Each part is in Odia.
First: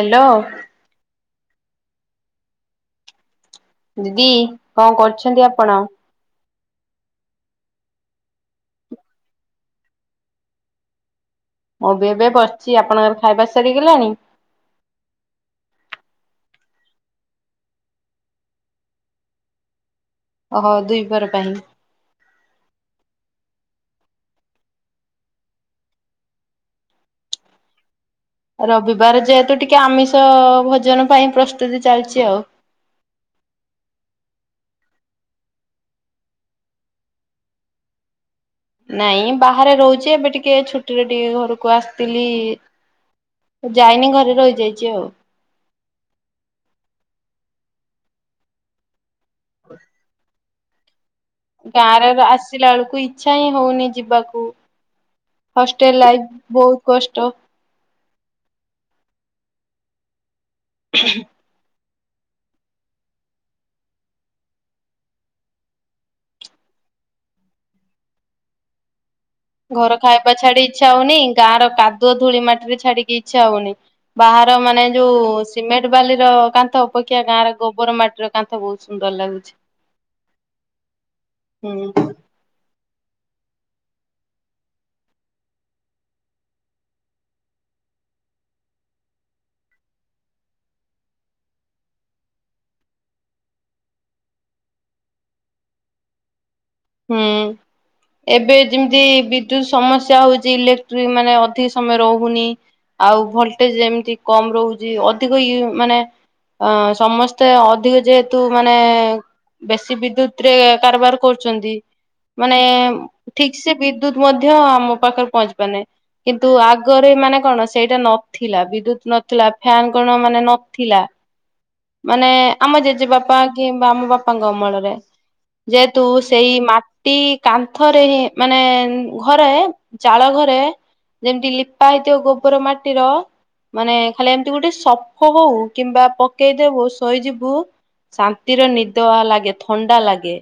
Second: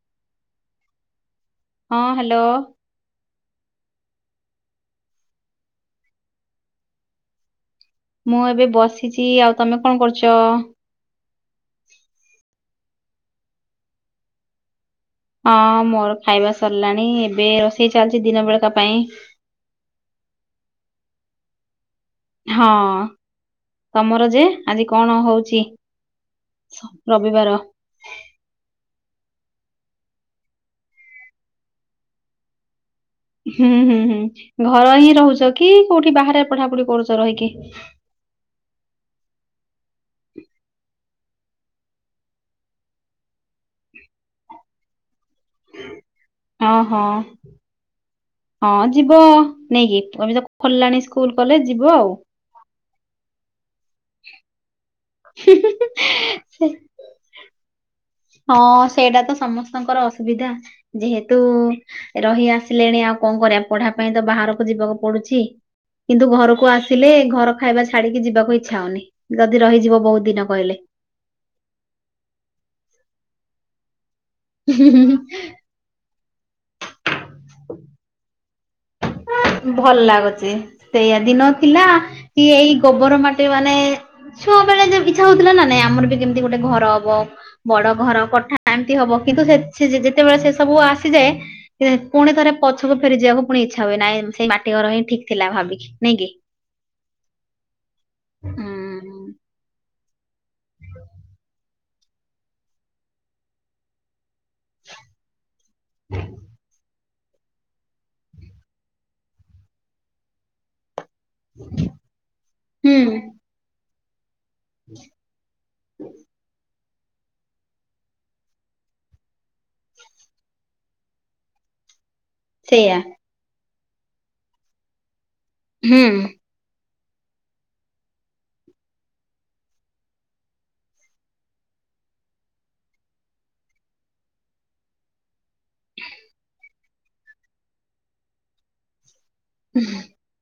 ହାଲୋ। ହଁ ହ୍ୟାଲୋ। ଦିଦି କଣ କରୁଛନ୍ତି ଆପଣ? ମୁଁ ଏବେ ବସିଚି ଆଉ ତମେ କଣ କରୁଚ? ମୁଁ ବି ଏବେ ବସଚି ଆପଣଙ୍କର ଖାଇବା ସରିଗଲାଣି? ହଁ ମୋର ଖାଇବା ସରଲାଣି ଏବେ ରୋଷେଇ ଚାଲଚି ଦିନ ବେଳକା ପାଇଁ। ଓହୋ ଦ୍ବିପହର ପାଇଁ। ହଁ ତମର ଯେ ଆଜି କଣ ହଉଚି? ରବିବାର। ରବିବାର ଯେହେତୁ ଟିକେ ଆମିଷ ଭୋଜନ ପାଇଁ ପ୍ରସ୍ତୁତି ଚାଲଚି ଆଉ। ହୁଁ ହୁଁ ହୁଁ ଘର ହିଁ ରହୁଚ କି କୋଉଠି ବାହାରେ ପଢାପଢି କରୁଚ ରହିକି? ନାଇଁ ବାହାରେ ରହୁଚି ଏବେ ଟିକେ ଛୁଟିରେ ଟିକେ ଘରୁକୁ ଆସଥିଲି। ଯାଇନି ଘରେ ରହିଯାଇଚି ଆଉ। ଅହୋ। ହଁ ଯିବ ନେଇକି ଏବେ ତ ଖୋଲିଲାଣି ସ୍କୁଲ କଲେଜ ଗାଁ ଯିବ ରେ ଆଉ। ର ଆସିଲା ବେଳକୁ ଇଚ୍ଛା ହିଁ ହଉନି ଯିବାକୁ। ହଷ୍ଟେଲ ଲାଇଫ୍ ସେ ବହୁତ କଷ୍ଟ। ହଁ ସେଇଟା ତ ସମସ୍ତଙ୍କର ଅସୁବିଧା ଯେହେତୁ ରହି ଆସିଲେଣି ଆଉ କଣ କରିଆ ପଢା ପାଇଁ ତ ବାହାରକୁ ଯିବାକୁ ପଡୁଛି। କିନ୍ତୁ ଘରକୁ ଆସିଲେ ଘର ଖାଇବା ଛାଡିକି ଯିବାକୁ ଇଚ୍ଛା ହଉନି। ଯଦି ଘର ରହିଯିବ ବହୁତ ଖାଇବା ଦିନ ଛାଡି ଇଚ୍ଛା ହଉନି। ଗାଁ ର କାଦୁଅ ଧୂଳି ମାଟି ବି ଛାଡିକି ଇଚ୍ଛା ହଉନି ବାହାର ମାନେ କହିଲେ ଯୋଉ ସିମେ ଣ୍ଟ ବାଲି ର କାନ୍ଥ ଅପେକ୍ଷା ଗାଁ ର ଗୋବର ମାଟିର କାନ୍ଥ ବହୁତ ସୁନ୍ଦର ଲାଗୁଛି। ଭଲ ଲାଗୁଚି ସେଇଆ ଦିନ ଥିଲା ହୁଁ କି ଏଇ ଗୋବର ମାଟି ମାନେ ଛୁଆ ବେଳେ ଯେମ୍ ଇଚ୍ଛା ହଉଥିଲା ନା ନାଇଁ ଆମର ବି କେମିତି ଗୋଟେ ଘର ହବ। ବଡ ଘର କୋଠା ଏମତି ହବ କିନ୍ତୁ ସେ ସେ ଯେ-ଯେତେବେଳେ ସେ ସବୁ ଆସିଯାଏ ଏ ପୁଣି ଥରେ ପଛକୁ ଫେରିଯିବାକୁ ପୁଣି ଇଚ୍ଛା ହୁଏ ନାଇଁ ସେଇ ମାଟି ଘର ହିଁ ଠିକ୍ ଥିଲା ଭାବିକି ନାଇଁ କି? ହୁଁ। ଏବେ ଯେମିତି ବିଦ୍ୟୁତ ସମସ୍ୟା ହଉଚି ଇଲେକ୍ଟ୍ରିକ୍ ମାନେ ଅଧିକ ସମୟ ରହୁନି। ଆଉ ଭୋଲଟେଜ୍ ଯେମିତି କମ ରହୁଚି ଅଧିକ ଇଉଁ ମାନେ ଅଁ ସମ ସ୍ତେ ଅଧିକ ଯେହେତୁ ମାନେ ବେଶୀ ବିଦ୍ୟୁତ ରେ କାରବାର କ ଚନ୍ତି ମାନେ ହୁଁ ଠିକସେ ବିଦ୍ୟୁତ ମଧ୍ୟ ଆମ ପାଖରେ ପହଞ୍ଚି ପାରୁନାଇଁ। କିନ୍ତୁ ଆଗରେ ମାନେ କଣ ସେଇଟା ନଥିଲା ବିଦ୍ୟୁତ ନଥିଲା ଫ୍ୟାନ କଣ ମାନେ ନଥିଲା। ମାନେ ଆମ ସେଇଆ ଜେଜେବାପା କିମ୍ବା ଆମ ବାପାଙ୍କ ଅମଳରେ ଯେହେତୁ ହୁଁ ସେଇ ମା ଟି କାନ୍ଥରେ ହିଁ ମାନେ ଉଁ ଘରେ ଚାଳ ଘରେ ଯେମିତି ଲିପା ହେଇଥିବ ଗୋବର ମାଟିର ମାନେ ଖାଲି ଏମିତି ଗୋଟେ ସପ ହଉ କିମ୍ବା ପକେଇଦେବୁ ଶୋଇଯିବୁ। ଶାନ୍ତିରେ ନିଦ ଆ ଲାଗେ ଥଣ୍ଡା ଲାଗେ।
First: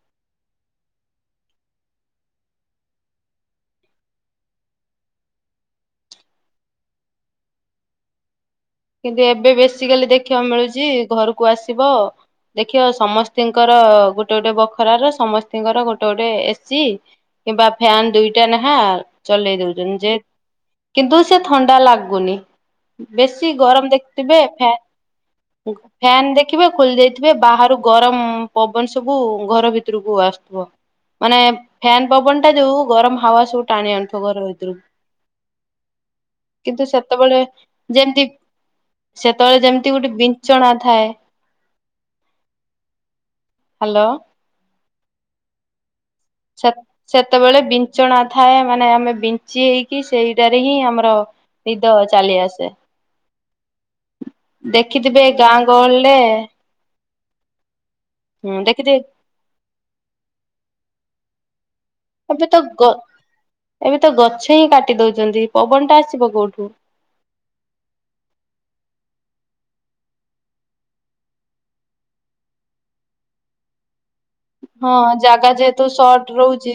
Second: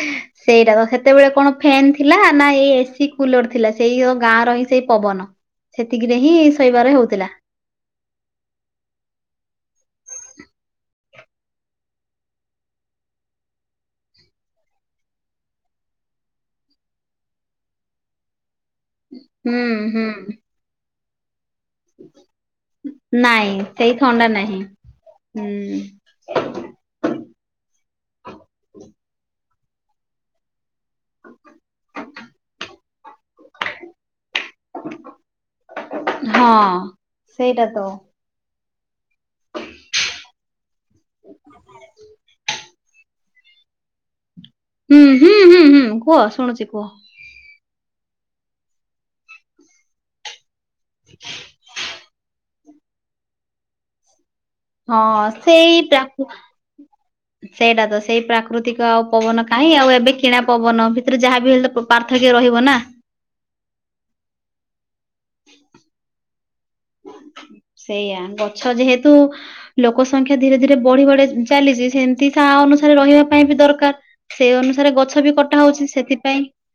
[inaudible] ସେଇଟା ତ ସେତେବେଳେ କଣ ଫ୍ୟନ୍ ଥିଲା ନା ଏଇ ଏସିି କୁଲର ଥିଲା ସେଇ ଗାଁର ହିଁ ସେଇ ପବନ। ସେତିକିରେ ହିଁ ଶୋଇବାର ହଉଥିଲା। କିନ୍ତୁ ଏବେ ବେଶୀ କାଲି ଦେଖିବାକୁ ମିଳୁଛି ଘରକୁ ଆସିବ ଦେଖିବ ସମସ୍ତିଙ୍କର ଗୋଟେ ଗୋଟେ ବଖରାର ସମସ୍ତଙ୍କର ଗୋଟେ ଗୋଟେ ଏସି। କିମ୍ବା ଫ୍ୟନ୍ ଦୁଇଟା ନେଖା ଚଲେଇ ହୁଁ ଦଉଛନ୍ତି ଯେ ହୁଁ କିନ୍ତୁ ସେ ଥଣ୍ଡା ଲାଗୁନି ବେଶୀ ଏତେ ନାଇଁ ଗରମ ସେଇ ଥଣ୍ଡା ଦେଖିଥିବେ ନାହିଁ ଫ୍ୟାନ ହୁଁ ଫ୍ୟାନ ଦେଖିବେ ଖୋଲି ଯାଇଥିବେ ବାହାରୁ ଗରମ ପବନ ସବୁ ଘର ଭିତରକୁ ଆସୁଥିବ। ମାନେ ଫ୍ୟାନ ପବନଟା ଯୋଉ ଗରମ ହାୱା ସବୁ ଟାଣି ଆଣୁଥିବ ଘର ଭି ହଁ। କିନ୍ତୁ ସେତେବେଳେ ସେଇଟା ତ ଯେମତି ସେତେବେଳେ ଯେମିତି ଗୋଟେ ବିଛଣା ଥାଏ। ହ୍ୟାଲୋ। ହୁଁ ହୁଁ ହୁଁ ହୁଁ କୁହ। ଶୁଣୁଛି ସେ କୁହ। ସେତେବେଳେ ବିଛଣା ଥାଏ ମାନେ ଆମେ ବିଞ୍ଚି ହେଇକି କି ସେଇଟାରେ ହିଁ ଆମର ନିଦ ଚାଲି ଆସେ। ହଁ ଦେଖିଥିବେ ଗାଁ ସେଇ ଗହଳିରେ ପ୍ରାକୁ ସେଇଟା ତ ସେଇ ହୁଁ ପ୍ରାକୃତିକ ଦେଖିଥିବେ ଆଉ ପବନ କାହିଁ ଆଉ ଏବେ କିଣା ପବନ ଭିତରେ ଯାହାବି ହେଲେ ତ ପାର୍ଥକ୍ୟ ଏବେ ରହିବ ତ ନା ଗ ଏବେ ତ ଗଛ ହିଁ କାଟି ଦଉଛନ୍ତି। ପବନଟା ଆସିବ କୋଉଠୁ? ସେଇଆା ଗଛ ଯେହେତୁ ଲୋକ ସଂଖ୍ୟା ଧୀରେ ଧୀରେ ବଢି ବଢି ଚାଲିଛି ସେମିତି ତା ଅନୁସାରେ ରହିବା ପାଇଁ ବି ଦରକାର। ସେଇ ହଁ ଅନୁସାରେ ଗଛ ବି ଜାଗା କଟା ହଉଛି ଯେହେତୁ ସର୍ଟ ସେଥିପାଇଁ ରହୁଛି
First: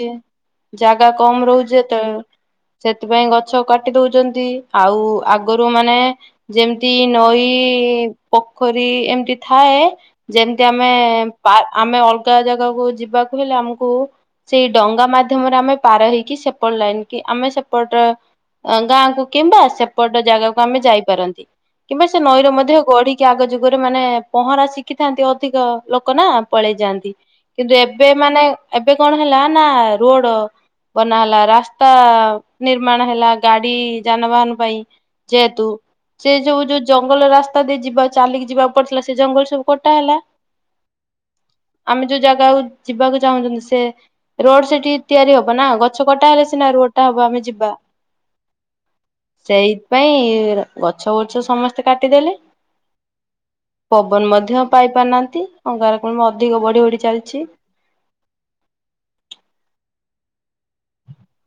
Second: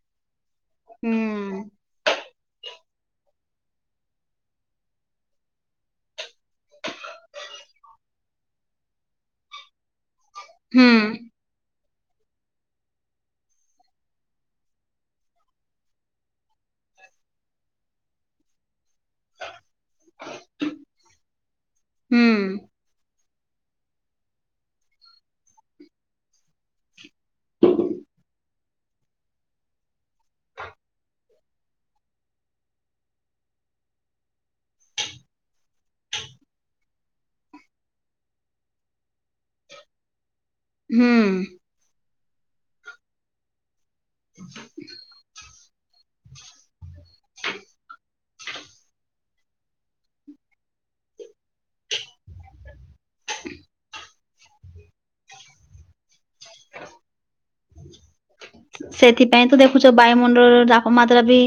ଜାଗା କମ ହୁଁ ରହୁଛି ଯେତେବେଳେ ସେଥିପାଇଁ ଗଛ କାଟି ଦଉଛନ୍ତି ଆଉ ଆଗରୁ ମାନେ ଯେମିତି ନଈ ପୋଖରୀ ଏମତି ଥାଏ ଯେମତି ହୁଁ ଆମେ ବା ଆମେ ଅଲଗା ଜାଗାକୁ ଯିବାକୁ ହେଲେ ଆମକୁ ସେଇ ଡଙ୍ଗା ମାଧ୍ୟମରେ ଆମେ ପାର ହେଇକି ସେପଟ ଲାଇନ କି ଆମେ ସେପଟେ ଗାଁକୁ କିମ୍ବା ସେପଟ ଜାଗାକୁ ଆମେ ଯାଇପାରନ୍ତି କିମ୍ବା ସେ ହୁଁ ନଈର ମଧ୍ୟ ଗଡି କି ଆଗ ଯୁଗରେ ମାନେ ପହଁରା ଶିଖିଥାନ୍ତି ଅଧିକ ଲୋକ ନା ପଳେଇ ଯାଆନ୍ତି। କିନ୍ତୁ ଏବେ ମାନେ ଏବେ କଣ ହେଲା ନା ରୋଡ ବନା ହେଲା ରାସ୍ତା ନିର୍ମାଣ ହେଲା ଗାଡି ଯାନବାହାନ ପାଇଁ ଯେହେତୁ ସେ ଯୋଉ ଯୋଉ ଜଙ୍ଗଲ ରାସ୍ତା ଦେଇ ଯିବା ଚାଲିକି ଯିବାକୁ ପଡିଥିଲା ସେ ଜଙ୍ଗଲ ସବୁ କଟା ହେଲା। ହୁଁ। ଆମେ ଯୋଉ ଜାଗାକୁ ଯିବାକୁ ଚାହୁଁଛନ୍ତି ସ ରୋଡ ସେଠି ତିଆରି ହବ ନା ଗଛ କଟା ହେଲେ ସିନା ରୋଡ ଟା ହବ ଆମେ ଯିବା। [inaudible] ସେଇଥି ପାଇଁ ଗଛ ବୁଛ ସମସ୍ତେ କାଟିଦେଲେ। ଜୀବନ ମଧ୍ୟ ପାଇ ପାରୁନାହାନ୍ତି ଅଙ୍ଗାରକାମ୍ଳ ଅଧିକ ବଢି ବଢି ଚାଲିଛି। ସେଥିପାଇଁ ତ ଦେଖୁଛ ବାୟୁମଣ୍ଡଳର ତାପମାତ୍ରା ବି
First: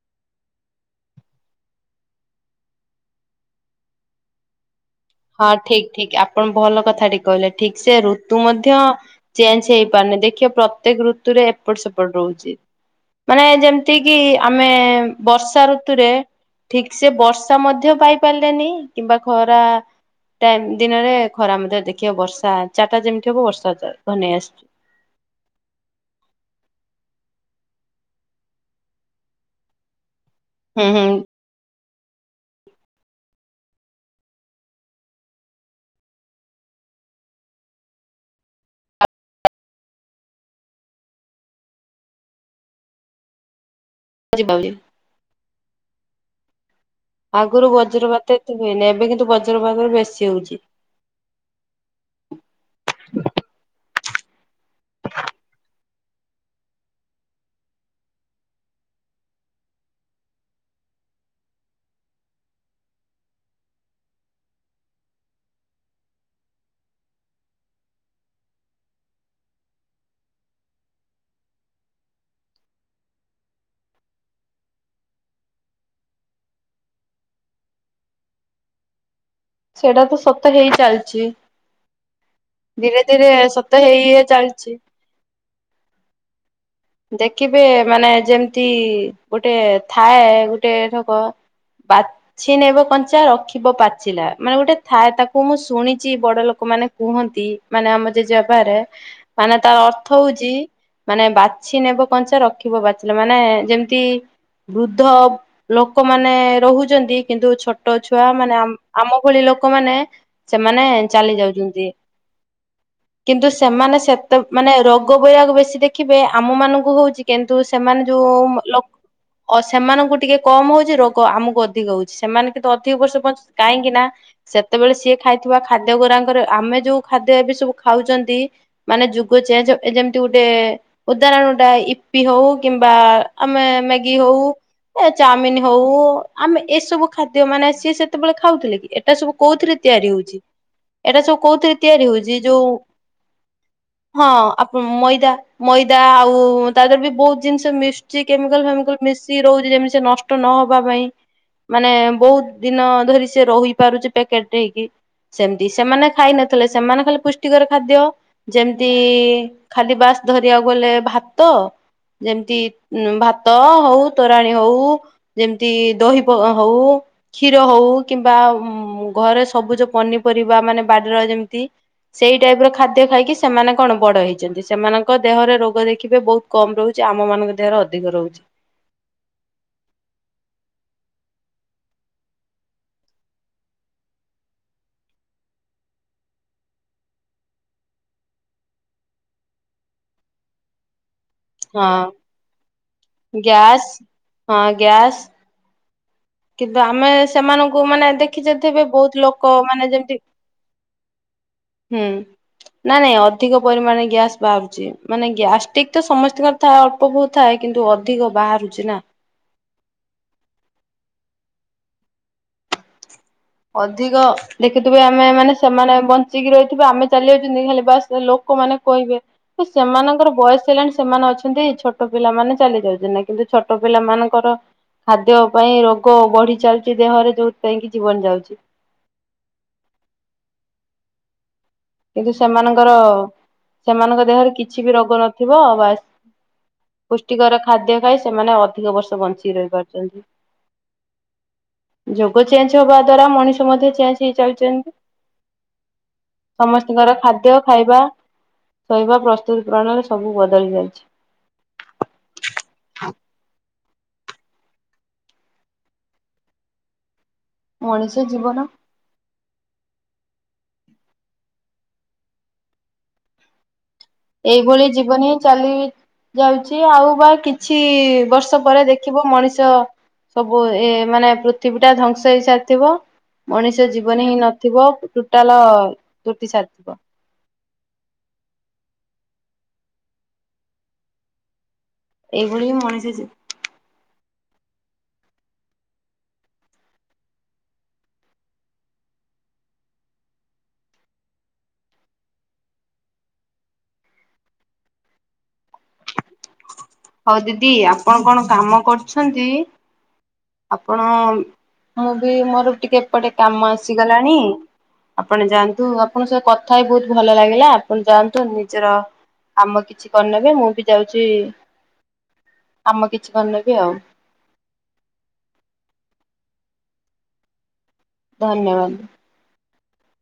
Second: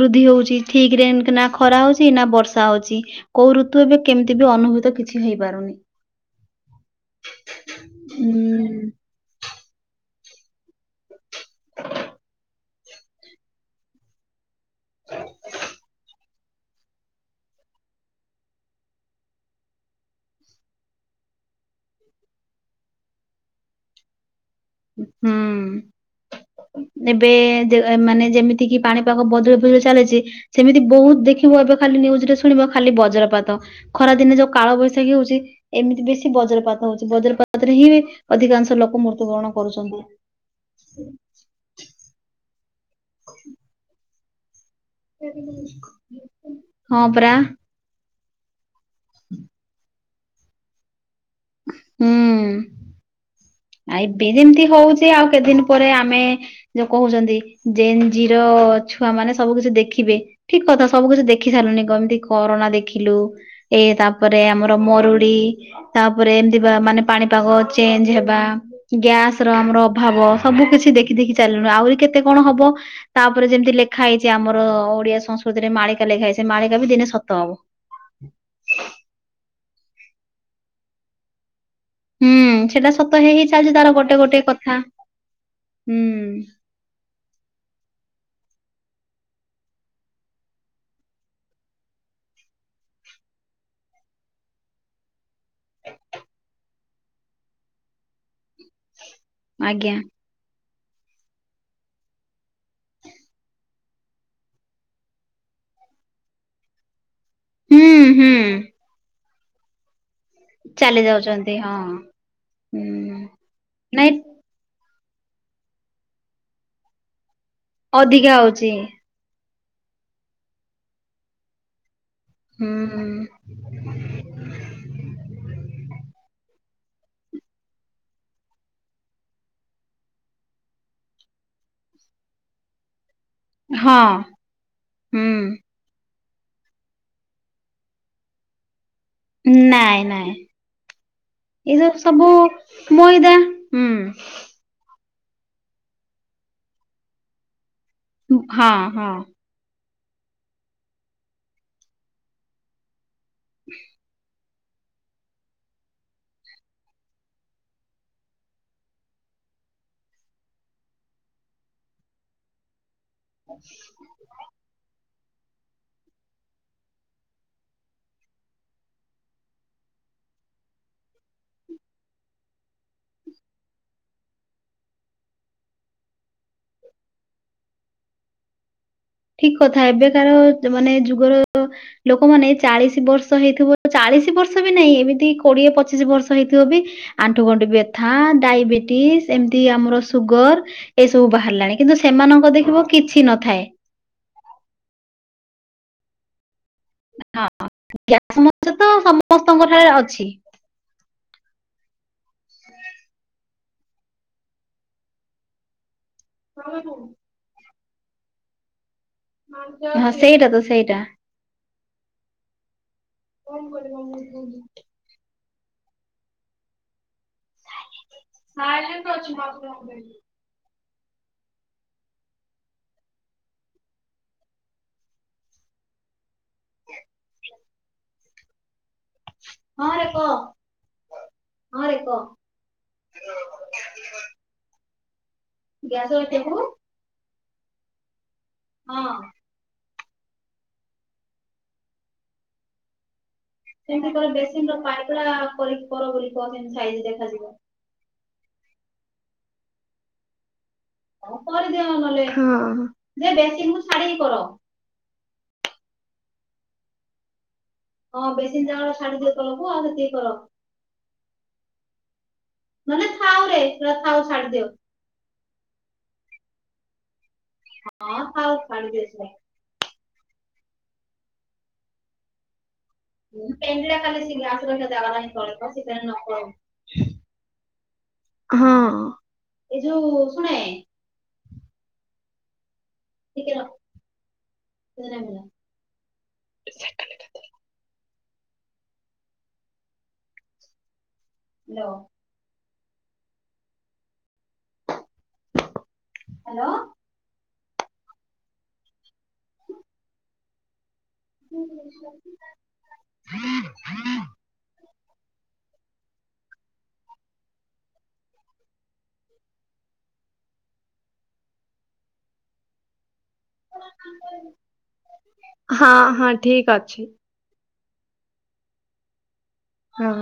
ବୃଦ୍ଧି ହଉଛି ଠିକ ରେ ନା ଖରା ହଉଛି ନା ବର୍ଷା ହଉଛି। କୋଉ ଋତୁ ଏବେ କେମିତି ବି ଅନୁଭୂତ କିଛି ହଁ ହେଇପାରୁନି। ଠିକ ଠିକ ଆପଣ ଭଲ କଥାଟେ କହିଲେ ଠିକ ସେ ଋତୁ ମଧ୍ୟ ହୁଁ। ଚେଞ୍ଜ ହେଇପାରୁନି ଦେଖିବେ ପ୍ରତ୍ୟେକ ଋତୁରେ ଏପଟ ସେପଟ ରହୁଛି ମାନେ ଯେମତି ଯେତିକି ଆମେ ବର୍ଷା ଋତୁରେ ଠିକ ସେ ବର୍ଷା ମଧ୍ୟ ପାଇ ପାରିଲେନି କିମ୍ବା ଖରା ଟାଇମ୍ ଦିନରେ ଖରା ମଧ୍ୟ ଦେଖିବ ବର୍ଷା ଚାରିଟା ଯେମିତି ହବ ବର୍ଷା ଘନେଇ ଆସିଛି। ହୁଁ। ଏବେ ଯେ ମାନେ ଯେମିତି କିି ପାଣିପାଗ ବଦଳି ବଦଳି ଚାଲିଛି। ସେମିତି ହୁଁ ହୁଁ ବହୁତ ଦେଖିବୁ ଏବେ ଖାଲି ନିଉଜରେ ଶୁଣିବ ଖାଲି ବଜ୍ରପାତ। ଖରା ଦିନେ ଯୋଉ କାଳବୈଶାଖୀ ହଉଛି। ଏମିତି ବେଶୀ ବଜ୍ରପାତ ହଉଛି ବଜ୍ରପାତରେ ହିଁ ଅଧିକାଂଶ ଲୋକ ମୃତ୍ୟୁବରଣ କରୁଛନ୍ତି। ହଜି ବାଉଳି। [unintelligible] ହଁ ପରା ଆଗୁରୁ ବଜ୍ରପାତ ଏତେ ହୁଏନି ଏବେ କିନ୍ତୁ ବଜ୍ରପାତ ବେଶୀ ହଉଛି। ହୁଁ। ଆବେ ଯେମିତି ହଉଛି ଆଉ କେତଦିନ ପରେ ଆମେ ଯଉ କହୁଛନ୍ତି ଜେଞ୍ଜିର ଛୁଆ ମାନେ ସବୁ କିଛି ଦେଖିବେ। ଠିକ କଥା ସବୁ କିଛି ଦେଖି ସାରିଲୁନି କେମିତି କରୁଣା ଦେଖିଲୁ। ଏ ତାପରେ ଆମର ମରୁଡି ତାପରେ ଏମିତି ବା ମାନେ ପାଣିପାଗ ଚେଞ୍ଜ ହେ ବା ଗ୍ୟାସ ର ଆମର ଅଭାବ ସବୁ କିଛି ଦେଖି ଦେଖି ଚାଲୁଣି ଆହୁରି କେତେ କଣ ହବ। ତାପରେ ଯେମିତି ଲେଖା ହେଇଛି ଆମର ଓଡିଆ ସଂସ୍କୃତିରେ ମାଳିକା ଲେଖା ହେଇଛି ମାଳିକା ବି ଦିନେ ସତ ହବ। ସେଇଟା ତ ସତ ହେଇ ଚାଲିଛି। ହୁଁ ସେଟା ଧୀରେ ସତ ଧୀରେ ହେଇ ହେଇ ସତ ଚାଲିଛି ତାର ଗୋଟେ ହେଇ ଗୋଟେ ଚାଲିଛି। କଥା ହୁଁ। ଦେଖିବେ ମାନେ ଯେମିତି ଗୋଟେ ଥାଏ ଗୋଟେ ଠକ ବା ଛିନେଇବ କଞ୍ଚା ରଖିବ ପାଚିଲା ମାନେ ଗୋଟେ ଥାଏ ତାକୁ ମୁଁ ଶୁଣିଛି ବଡ ଲୋକ ମାନେ କୁହନ୍ତି ମାନେ ଆମ ଜେଜେ ବାପାରେ ମାନେ ତାର ଆଜ୍ଞା ଅର୍ଥ ହଉଛି ମାନେ ବା ଛି ନେବ କଞ୍ଚା ରଖିବ ପାଚିଲା ମାନେ ଯେମତି ବୃଦ୍ଧ ଲୋକମାନେ ରହୁଛନ୍ତି। କିନ୍ତୁ ହୁଁ ଛୋଟ ଛୁଆ ମାନେ ହୁଁ ଆମ ଭଳି ଲୋକମାନେ ସେମାନେ ଚାଲି ଯାଉଛନ୍ତି ହୁଁ କିନ୍ତୁ ସେମାନେ ନାଇଁ ସେତେ ମାନେ ରୋଗ ବୈରାଗ ବେଶୀ ଦେଖିବେ ଆମ ମାନଙ୍କୁ ହଉଛି କିନ୍ତୁ ସେମାନେ ଅଧିକା ଯୋଉ ହଉଛି ଲୋ ଅ ସେମାନଙ୍କୁ ଟିକେ କମ ହଉଛି ରୋଗ ଆମକୁ ଅଧିକ ହଉଛି ସେମାନେ କିନ୍ତୁ ହୁଁ ଅଧିକ ବର୍ଷ ବଞ୍ଚ କଇଁକିି ନା ସେତେବେଳେ ସିଏ ଖାଇଥିବା ଖାଦ୍ୟ ଗୁ ରାଙ୍କରେ ଆମେ ଯୋଉ ଖାଦ୍ୟ ଏବେ ସବୁ ଖାଉଛନ୍ତି ମାନେ ଯୁଗ ଚେଞ୍ଚ ଯେମତି ଗୋଟେ ଉଦାହରଣଟା ଇପି ହଉ କିମ୍ବା ଆମେ ହଁ ମ୍ୟାଗି ହଉ ହୁଁ ଚାଉମିନ ହ ହଉ ଆମେ ଏସବୁ ଖାଦ୍ୟ ମାନେ ସିଏ ସେତେବେଳେ ଖାଉଥିଲେ କି ଏ ଏଟା ସବୁ କୋଉଥିରେ ନାଇଁ ତିଆରି ନାଇଁ ହଉଛି? ଏଇଟା ସବୁ କୋଉଥିରେ ଏ ଯୋଉ ତିଆରି ସବୁ ହଉଛି ଯୋଉ ମଇଦା ହୁଁ ହଁ। ମଇଦା ମଇଦା ଆଉ ତା ଦେହରେ ବି ବହୁତ ଜିନିଷ ମିଶୁଛି କେମିକାଲ ହଁ ଫେମିକାଲ ହଁ ମିଶି ରହୁଛି ଯେମିତି ସେ ନଷ୍ଟ ନହବା ପାଇଁ ମାନେ ବହୁତ ଦିନ ଧରି ସେ ରହିପାରୁଛି ପ୍ୟାକେଟ ଦେଇକି ସେମତି ସେମାନେ ଖାଇ ନଥିଲେ ସେମାନେ ଖାଲି ପୁଷ୍ଟିକର ଖାଦ୍ୟ ଯେମିତି ଖାଲି ବାସ ଧରିବାକୁ ଗଲେ ଭାତ ଯେମିତି ଭାତ ହଉ ତୋରାଣୀ ହଉ ଯେମତି ଦହି ପ ହଉ। କ୍ଷୀର ହଉ କିମ୍ବା ଘରେ ସବୁଜ ପନିପରିବା ମାନେ ବାଡିର ଯେମିତି ସେଇ ଟାଇପ ର ଖାଦ୍ୟ ଖାଇକି ସେମାନେ କଣ ବଡ ହେଇଛନ୍ତି, ସେମାନ ଙ୍କ ଦେହରେ ରୋଗ ଦେଖିବେ ବହୁତ କମ ରହୁଚି, ଆମ ମାନଙ୍କ ଦେହରେ ଅଧିକ ରହୁଚି। ଠିକ କଥା ଏବେକାର ମାନେ ଯୁଗର ଲୋକମାନେ ଚାଳିଶି ବର୍ଷ ହେଇଥିବ। ଚାଳିଶି ବର୍ଷ ବି ନାଇଁ ଏମିତି କୋଡିଏ ପଚିଶି ବର୍ଷ ହେଇଥିବ ବି ଆଣ୍ଠୁ ଗଣ୍ଠି ବ୍ୟଥା, ଡାଇବେଟିସ ଏମିତି ଆମର ସୁଗର ଏସବୁ ବାହାରିଲାଣି, କିନ୍ତୁ ହଁ ସେମାନଙ୍କର ଦେଖିବ କିଛି ନଥାଏ। ଗ୍ୟାସ୍ ହଁ ଗ୍ୟାସ୍ କିନ୍ତୁ ଆମେ ହଁ ସେମାନଙ୍କୁ ମାନେ ଗ୍ୟାସ ସମସ୍ୟା ଦେଖିସାରିଥିବେ ତ ବହୁତ ଲୋକ ସମସ୍ତଙ୍କ ଠାରେ ମାନେ ଯେମିତି ଅଛି ହୁଁ। ନାଇଁ ନାଇଁ ଅଧିକ ପରିମାଣରେ ଗ୍ୟାସ ବାହାରୁଚି ମାନେ ଗ୍ୟାସ୍ଟିକ ତ ସମସ୍ ଥାଏ। ଅଳ୍ପ ବହୁତ ଥାଏ, କିନ୍ତୁ ଅଧିକ ବାହାରୁଚି ନା ହଁ ସେଇଟା ତ ସେଇଟା। ଅଧିକ ଦେଖିଥିବେ ଆମେ ମାନେ ସେମାନେ ବଞ୍ଚିକି ରହୁଥିବେ ଆମେ ଚାଲି ଯାଉଛନ୍ତି, ହେଲେ ବାସ ଲୋ କମାନେ କହିବେ, ତ ସେମାନଙ୍କର ବୟସ ହେଲାଣି ସେମାନେ ଅଛ ଛନ୍ତି ଛୋଟ ପିଲାମାନେ ଚାଲି ଯାଉଛନ୍ତି, କିନ୍ତୁ ଛୋଟ ପିଲା ମାନଙ୍କର ଖାଦ୍ୟ ପାଇଁ ରୋଗ ବଢି ଚାଲଚି ଦେହରେ ଯୋଉଠି ପାଇଁ କି ଜୀବନ ଯାଉଚି। ହଁରେ କହ। କିନ୍ତୁ ସେମାନଙ୍କର, ସେମାନଙ୍କ ଦେହରେ କିଛି ବି ରୋଗ ନଥିବ ବାସ ଗ୍ୟାସ ପୁଷ୍ଟିକର ଖାଦ୍ୟ ଖାଇ ସେମାନେ ଅଧିକ ବର୍ଷ ବଞ୍ଚି ରହିପାରୁଛନ୍ତି। ଯୋଗ ଚେଞ୍ଜ ହବା ଦ୍ଵାରା ମଣିଷ ମଧ୍ୟ ସେମିତି ଚେଞ୍ଜ କର ହେଇ ଯାଉଚି ବେସିନ ଏମିତି। [unintelligible] ସାଇଜ ସମସ୍ତିଙ୍କର ଦେଖାଯିବ। ଖାଦ୍ୟ ଖାଇବା, ଶୋଇବା, ପ୍ରସ୍ତୁତି ପ୍ରଣାଳି ସବୁ ବଦଳି ଯାଇଛି। ହଁ। ମଣିଷ ହଁ ଜୀବନ ବେଶୀ ଦିନ [unintelligible] ଛାଡିଦିଏ କରବୁ ଆଉ ସେତିକି କର। ନହେଲେ ଥାଉରେ। ପୁରା ଥାଉ, ସା ଏଇଭଳି ଜୀବନ ହିଁ ଚାଲି ଯାଉଚି ଆଉ ବା କି କିଛି ହଁ ଥାଉ ବର୍ଷ ପରେ ଛାଡି ଦିଅ ଦେଖିବ ସେଟା। ମଣିଷ ଟା ସବୁ ଏ ମାନେ ପୃଥିବୀଟା ଧ୍ଵଂସ ହେଇ ସାରିଥିବ। ମଣିଷ ପେଣ୍ଡିଟା ଖାଲି ଜୀବନ ସେ ହିଁ ଗ୍ୟାସ ରଖିବା ନଥିବ ଜାଗା ନାହିଁ ତଳେ ଟୁଟାଲ ତ ସେଥିପାଇଁ ନ କରୁ। ତୁଟି ସାରିଥିବ। ହଁ ଏ ଯୋଉ ଶୁଣେ ଏଇଭଳି ମଣିଷ ଜୀ [unintelligible] ହାଲୋ। ହାଲୋ। ହଉ ଦିଦି ଆପଣ କଣ କାମ କରୁଛନ୍ତି? ଆପଣ, ମୁଁ ବି ମୋର ଟିକେ ଏପଟେ କାମ ଆସିଗଲାଣି ଆପଣ ଯାଆନ୍ତୁ, ଆପଣଙ୍କ ସହ କଥା ହୋଇ ବହୁତ ଭଲ ଲାଗିଲା, ଆପଣ ଯାଆନ୍ତୁ ନିଜର କାମ କିଛି କରିନେବେ, ମୁଁ ବି ଯାଉଛି କାମ କିଛି କରିନେବି ଆଉ। ହଁ ହଁ ଠିକ ଅଛି। ଧନ୍ୟବାଦ। ହଁ।